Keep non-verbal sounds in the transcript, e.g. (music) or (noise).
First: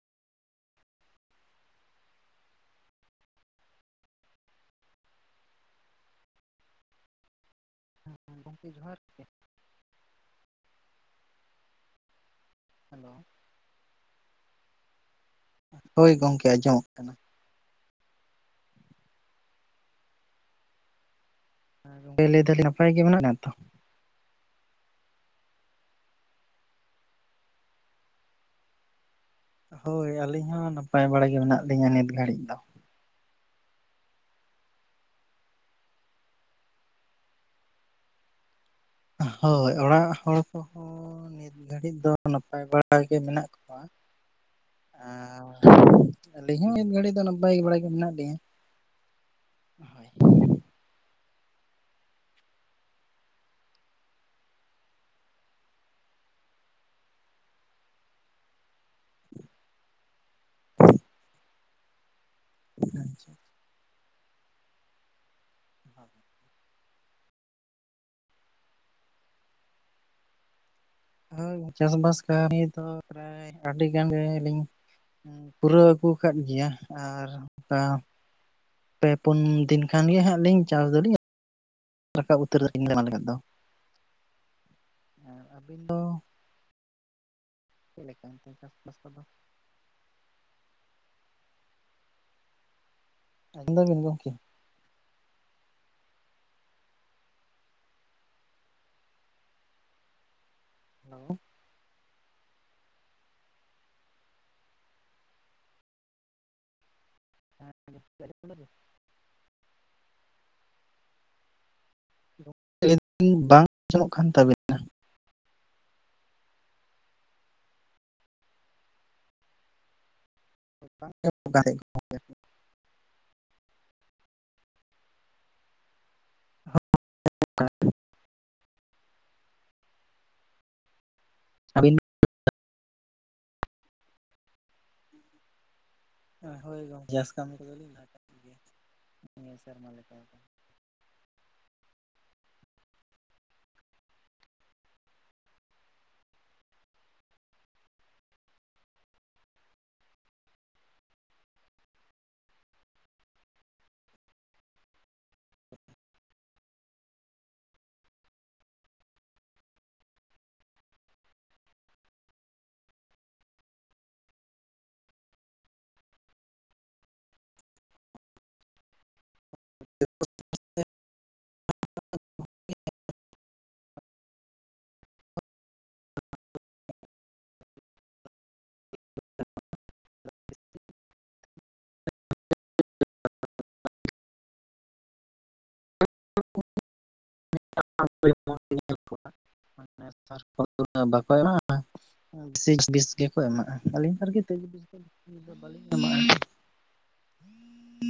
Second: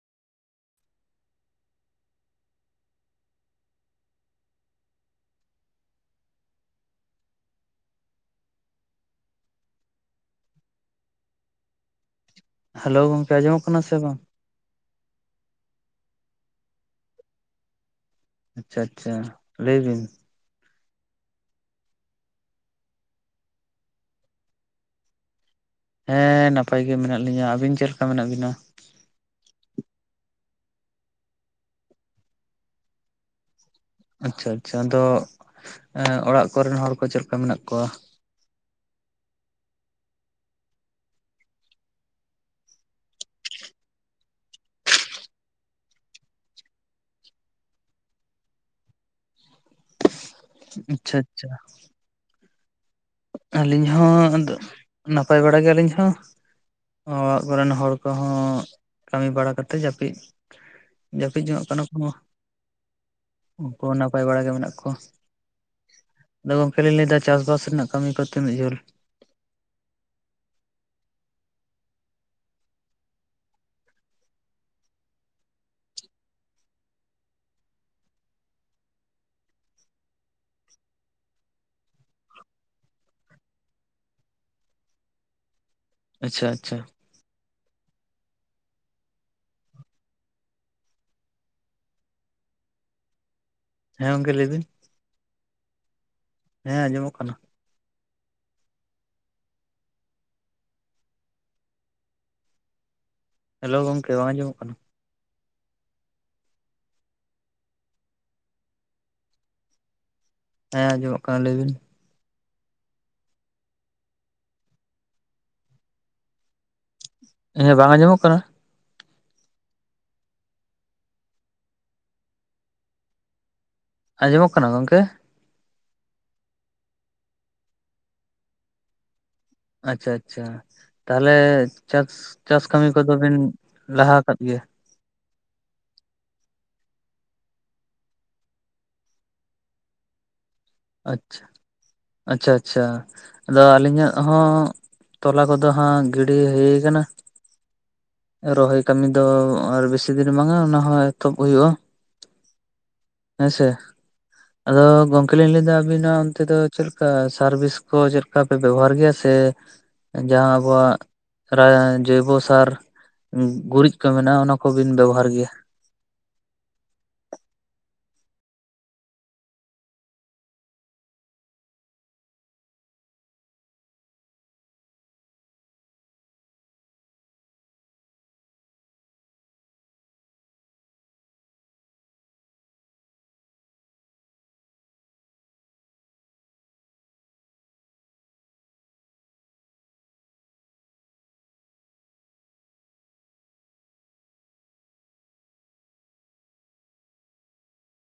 (inaudible) ᱜᱚᱢᱠᱮ ᱡᱚᱦᱟᱨ ᱜᱮ। ᱦᱮᱞᱳ ᱜᱚᱝᱠᱮ ᱟᱸᱡᱚᱢᱚᱜ ᱠᱟᱱᱟ ᱥᱮ ᱵᱟᱝ? ᱦᱳᱭ ᱜᱚᱝᱠᱮ ᱟᱸᱡᱚᱢᱚᱜ ᱠᱟᱱᱟ। ᱟᱪᱪᱷᱟᱼᱟᱪᱪᱷᱟ ᱞᱟᱹᱭ ᱵᱤᱱ। (inaudible) ᱞᱟᱹᱭ ᱫᱟ ᱞᱤᱧ ᱱᱟᱯᱟᱭ ᱜᱮ ᱢᱮᱱᱟᱜ (inaudible) ᱛᱚ? ᱦᱮᱸ ᱱᱟᱯᱟᱭ ᱜᱮ ᱢᱮᱱᱟᱜ ᱞᱤᱧᱟ ᱟᱹᱵᱤᱱ ᱪᱮᱫ ᱞᱮᱠᱟ ᱢᱮᱱᱟᱜ ᱵᱤᱱᱟ? ᱦᱳᱭ ᱟᱹᱞᱤᱧ ᱦᱚᱸ ᱱᱟᱯᱟᱭ ᱵᱟᱲᱟ ᱜᱮ ᱢᱮᱱᱟᱜ ᱞᱤᱧᱟᱹ ᱱᱤᱛ ᱜᱷᱟᱹᱲᱤᱡ ᱫᱚ। ᱟᱪᱪᱷᱟ ᱟᱪᱪᱷᱟ ᱟᱫᱚ ᱚᱲᱟᱜ ᱮ ᱠᱚᱨᱮᱱ ᱦᱚᱲ ᱠᱚ ᱪᱮᱫ ᱞᱮᱠᱟ ᱢᱮᱱᱟᱜ ᱠᱚᱣᱟ? ᱦᱳᱭ ᱚᱲᱟᱜ ᱦᱚᱲ ᱠᱚᱦᱚᱸᱻ, (inaudible) ᱱᱤᱛ ᱜᱷᱟᱹᱲᱤᱡ ᱫᱚ ᱱᱟᱯᱟᱭ ᱵᱟᱲᱟ ᱜᱮ ᱢᱮᱱᱟᱜ ᱠᱚᱣᱟ। ᱟᱻ ᱟᱹᱞᱤᱧ ᱦᱚᱸ ᱱᱤᱫ ᱜᱷᱟᱹᱲᱤᱡ ᱫᱚ ᱱᱟᱯᱟᱭ ᱵᱟᱲᱟ ᱜᱮ ᱢᱮᱱᱟᱜ ᱞᱤᱧᱟᱹ। ᱦᱳᱭ। ᱟᱪᱪᱷᱟᱼᱟᱪᱪᱷᱟ। ᱟᱹᱞᱤᱧ ᱦᱚᱸ ᱟᱫᱚ ᱱᱟᱯᱟᱭ ᱵᱟᱲᱟ ᱜᱮᱭᱟᱞᱤᱧ ᱦᱚᱸ। (unintelligible) ᱦᱚᱲ ᱠᱚᱦᱚᱸ, ᱠᱟᱹᱢᱤ ᱵᱟᱲᱟ ᱠᱟᱛᱮᱜ (inaudible) ᱡᱟᱹᱯᱤᱫ, ᱡᱟᱹᱯᱤᱫ ᱡᱚᱝᱟᱜ ᱠᱟᱱᱟ ᱠᱚ᱾ ᱩᱱᱠᱩ ᱦᱚᱸ ᱱᱟᱯᱟᱭ ᱵᱟᱲᱟ ᱜᱮ ᱢᱮᱱᱟᱜ ᱠᱚᱣᱟ᱾ (unintelligible) ᱟᱫᱚ ᱜᱚᱝᱠᱮ ᱞᱤᱧ ᱞᱟᱹᱭ ᱫᱟ ᱪᱟᱥ-ᱵᱟᱥ ᱨᱮᱱᱟᱜ ᱠᱟᱹᱢᱤ ᱠᱚ ᱛᱤᱱᱟᱹᱜ ᱡᱷᱟᱹᱞ᱾ ᱦᱳᱭ ᱪᱟᱥᱵᱟᱥ ᱠᱟᱹᱢᱤ ᱫᱚ ᱯᱨᱟᱭ ᱟᱹᱰᱤ ᱜᱟᱱ ᱜᱮᱞᱤᱧ ᱯᱩᱨᱟᱹᱣ ᱟᱹᱜᱩ ᱟᱠᱟᱫ ᱜᱮᱭᱟ ᱟᱨ ᱚᱱᱠᱟ ᱯᱮ ᱯᱩᱱ ᱫᱤᱱ ᱠᱷᱟᱱ ᱜᱮ ᱦᱟᱸᱜ ᱞᱤᱧ ᱪᱟᱥ (unintelligible) ᱨᱟᱠᱟᱵ (unintelligible) ᱡᱟᱦᱟᱸ ᱞᱮᱠᱟ ᱫᱚ᱾ (inaudible) ᱟᱨ ᱟᱹᱵᱤᱱ ᱫᱚ? ᱟᱪᱪᱷᱟᱼᱟᱪᱪᱷᱟ᱾ ᱪᱮᱫ ᱞᱮᱠᱟ ᱚᱱᱛᱮ ᱪᱟᱥ-ᱵᱟᱥ ᱠᱚᱫᱚ? ᱟᱸᱡᱚᱢ ᱫᱟᱵᱤᱱ ᱦᱮᱸ ᱜᱚᱝᱠᱮ ᱜᱚᱢᱠᱮ? ᱞᱟᱹᱭ ᱵᱤᱱ ᱦᱮᱸ ᱟᱸᱡᱚᱢᱚᱜ ᱠᱟᱱᱟ᱾ ᱦᱮᱞᱳᱻ ᱦᱮᱞᱳ ᱜᱚᱢᱠᱮ ᱵᱟᱝ ᱟᱸᱡᱚᱢᱚᱜ ᱠᱟᱱᱟ? ᱦᱮᱸ (unintelligible) ᱦᱮᱸ ᱟᱸᱡᱚᱢᱚᱜ ᱠᱟᱱᱟ ᱞᱟᱹᱭ ᱵᱤᱱ᱾ ᱜᱚᱢᱠᱮ ᱞᱟᱹᱭ ᱫᱟᱞᱤᱧ ᱵᱟᱝ ᱟᱸᱡᱚᱢᱚᱜ ᱠᱟᱱ ᱛᱟᱵᱤᱱᱟ᱾ ᱦᱮᱸ ᱵᱟᱝ ᱟᱸᱡᱚᱢᱚᱜ ᱠᱟᱱᱟ? (unintelligible) ᱟᱸᱡᱚᱢᱚᱜ ᱠᱟᱱᱟ ᱜᱚᱝᱠᱮ? (unintelligible) ᱟᱪᱪᱷᱟ-ᱟᱪᱪᱷᱟ ᱛᱟᱦᱚᱞᱮ ᱟᱹᱵᱤᱱ ᱪᱟᱥ, ᱪᱟᱥ ᱠᱟᱹᱢᱤ ᱠᱚᱫᱚ ᱵᱤᱱ ᱞᱟᱦᱟ ᱟᱠᱟᱫ ᱜᱮᱭᱟ᱾ ᱦᱳᱭ ᱜᱚᱢᱠᱮ ᱪᱟᱥ ᱠᱟᱹᱢᱤ ᱠᱚᱫᱚ ᱞᱤᱧ ᱞᱟᱦᱟ ᱟᱠᱟᱫ ᱜᱮᱭᱟ, ᱱᱤᱭᱟᱹ ᱥᱮᱨᱢᱟ ᱞᱮᱠᱟ ᱫᱚ᱾ ᱟᱪᱪᱷᱟ, ᱟᱪᱪᱷᱟ-ᱟᱪᱪᱷᱟ ᱟᱫᱚ ᱟᱹᱞᱤᱧᱟᱜ ᱦᱚᱸᱼ ᱛᱚᱞᱟ ᱠᱚᱫᱚ ᱦᱟᱸᱜ ᱜᱤᱰᱤ ᱦᱟᱹᱭ ᱟᱠᱟᱱᱟ᱾ ᱨᱚᱦᱚᱭ ᱠᱟᱹᱢᱤ ᱫᱚ ᱟᱨ ᱵᱮᱥᱤ ᱫᱤᱱ ᱵᱟᱝᱟ ᱚᱱᱟᱦᱚᱸ ᱮᱛᱚᱦᱚᱵ ᱦᱩᱭᱩᱜ-ᱟ᱾ ᱦᱮᱸᱥᱮ, ᱟᱫᱚ ᱜᱚᱝᱠᱮ᱾ ᱟᱫᱚ ᱞᱤᱧ ᱞᱟᱹᱭ ᱫᱟ ᱟᱵᱤᱱᱟᱜ ᱚᱱᱛᱮ ᱫᱚ ᱪᱮᱫ ᱞᱮᱠᱟ ᱥᱟᱨᱵᱷᱤᱥ ᱠᱚ ᱪᱮᱫ ᱠᱟ ᱯᱮ ᱵᱮᱵᱚᱦᱟᱨ ᱜᱮᱭᱟ ᱥᱮ- ᱡᱟᱦᱟᱸ ᱟᱵᱚᱣᱟᱜ (inaudible) ᱯᱨᱟᱭ ᱡᱳᱭᱵᱚ ᱥᱟᱨ, ᱜᱩᱨᱤᱡ ᱠᱚ ᱢᱮᱱᱟᱜ-ᱟ ᱚᱱᱟ ᱠᱚᱵᱤᱱ ᱵᱮᱵᱚᱦᱟᱨ ᱜᱮᱭᱟ? (inaudible) (inaudible) (unintelligible) ᱱᱮᱛᱟᱨ (unintelligible) ᱵᱟᱠᱚ ᱮᱢᱟ᱾ ᱵᱤᱥᱤ ᱵᱩᱥ ᱜᱮᱠᱚ ᱮᱢᱟᱜ-ᱟ, ᱟᱹᱞᱤᱧ (unintelligible) ᱵᱟᱹᱞᱤᱧ ᱮᱢᱟᱜᱼᱟ᱾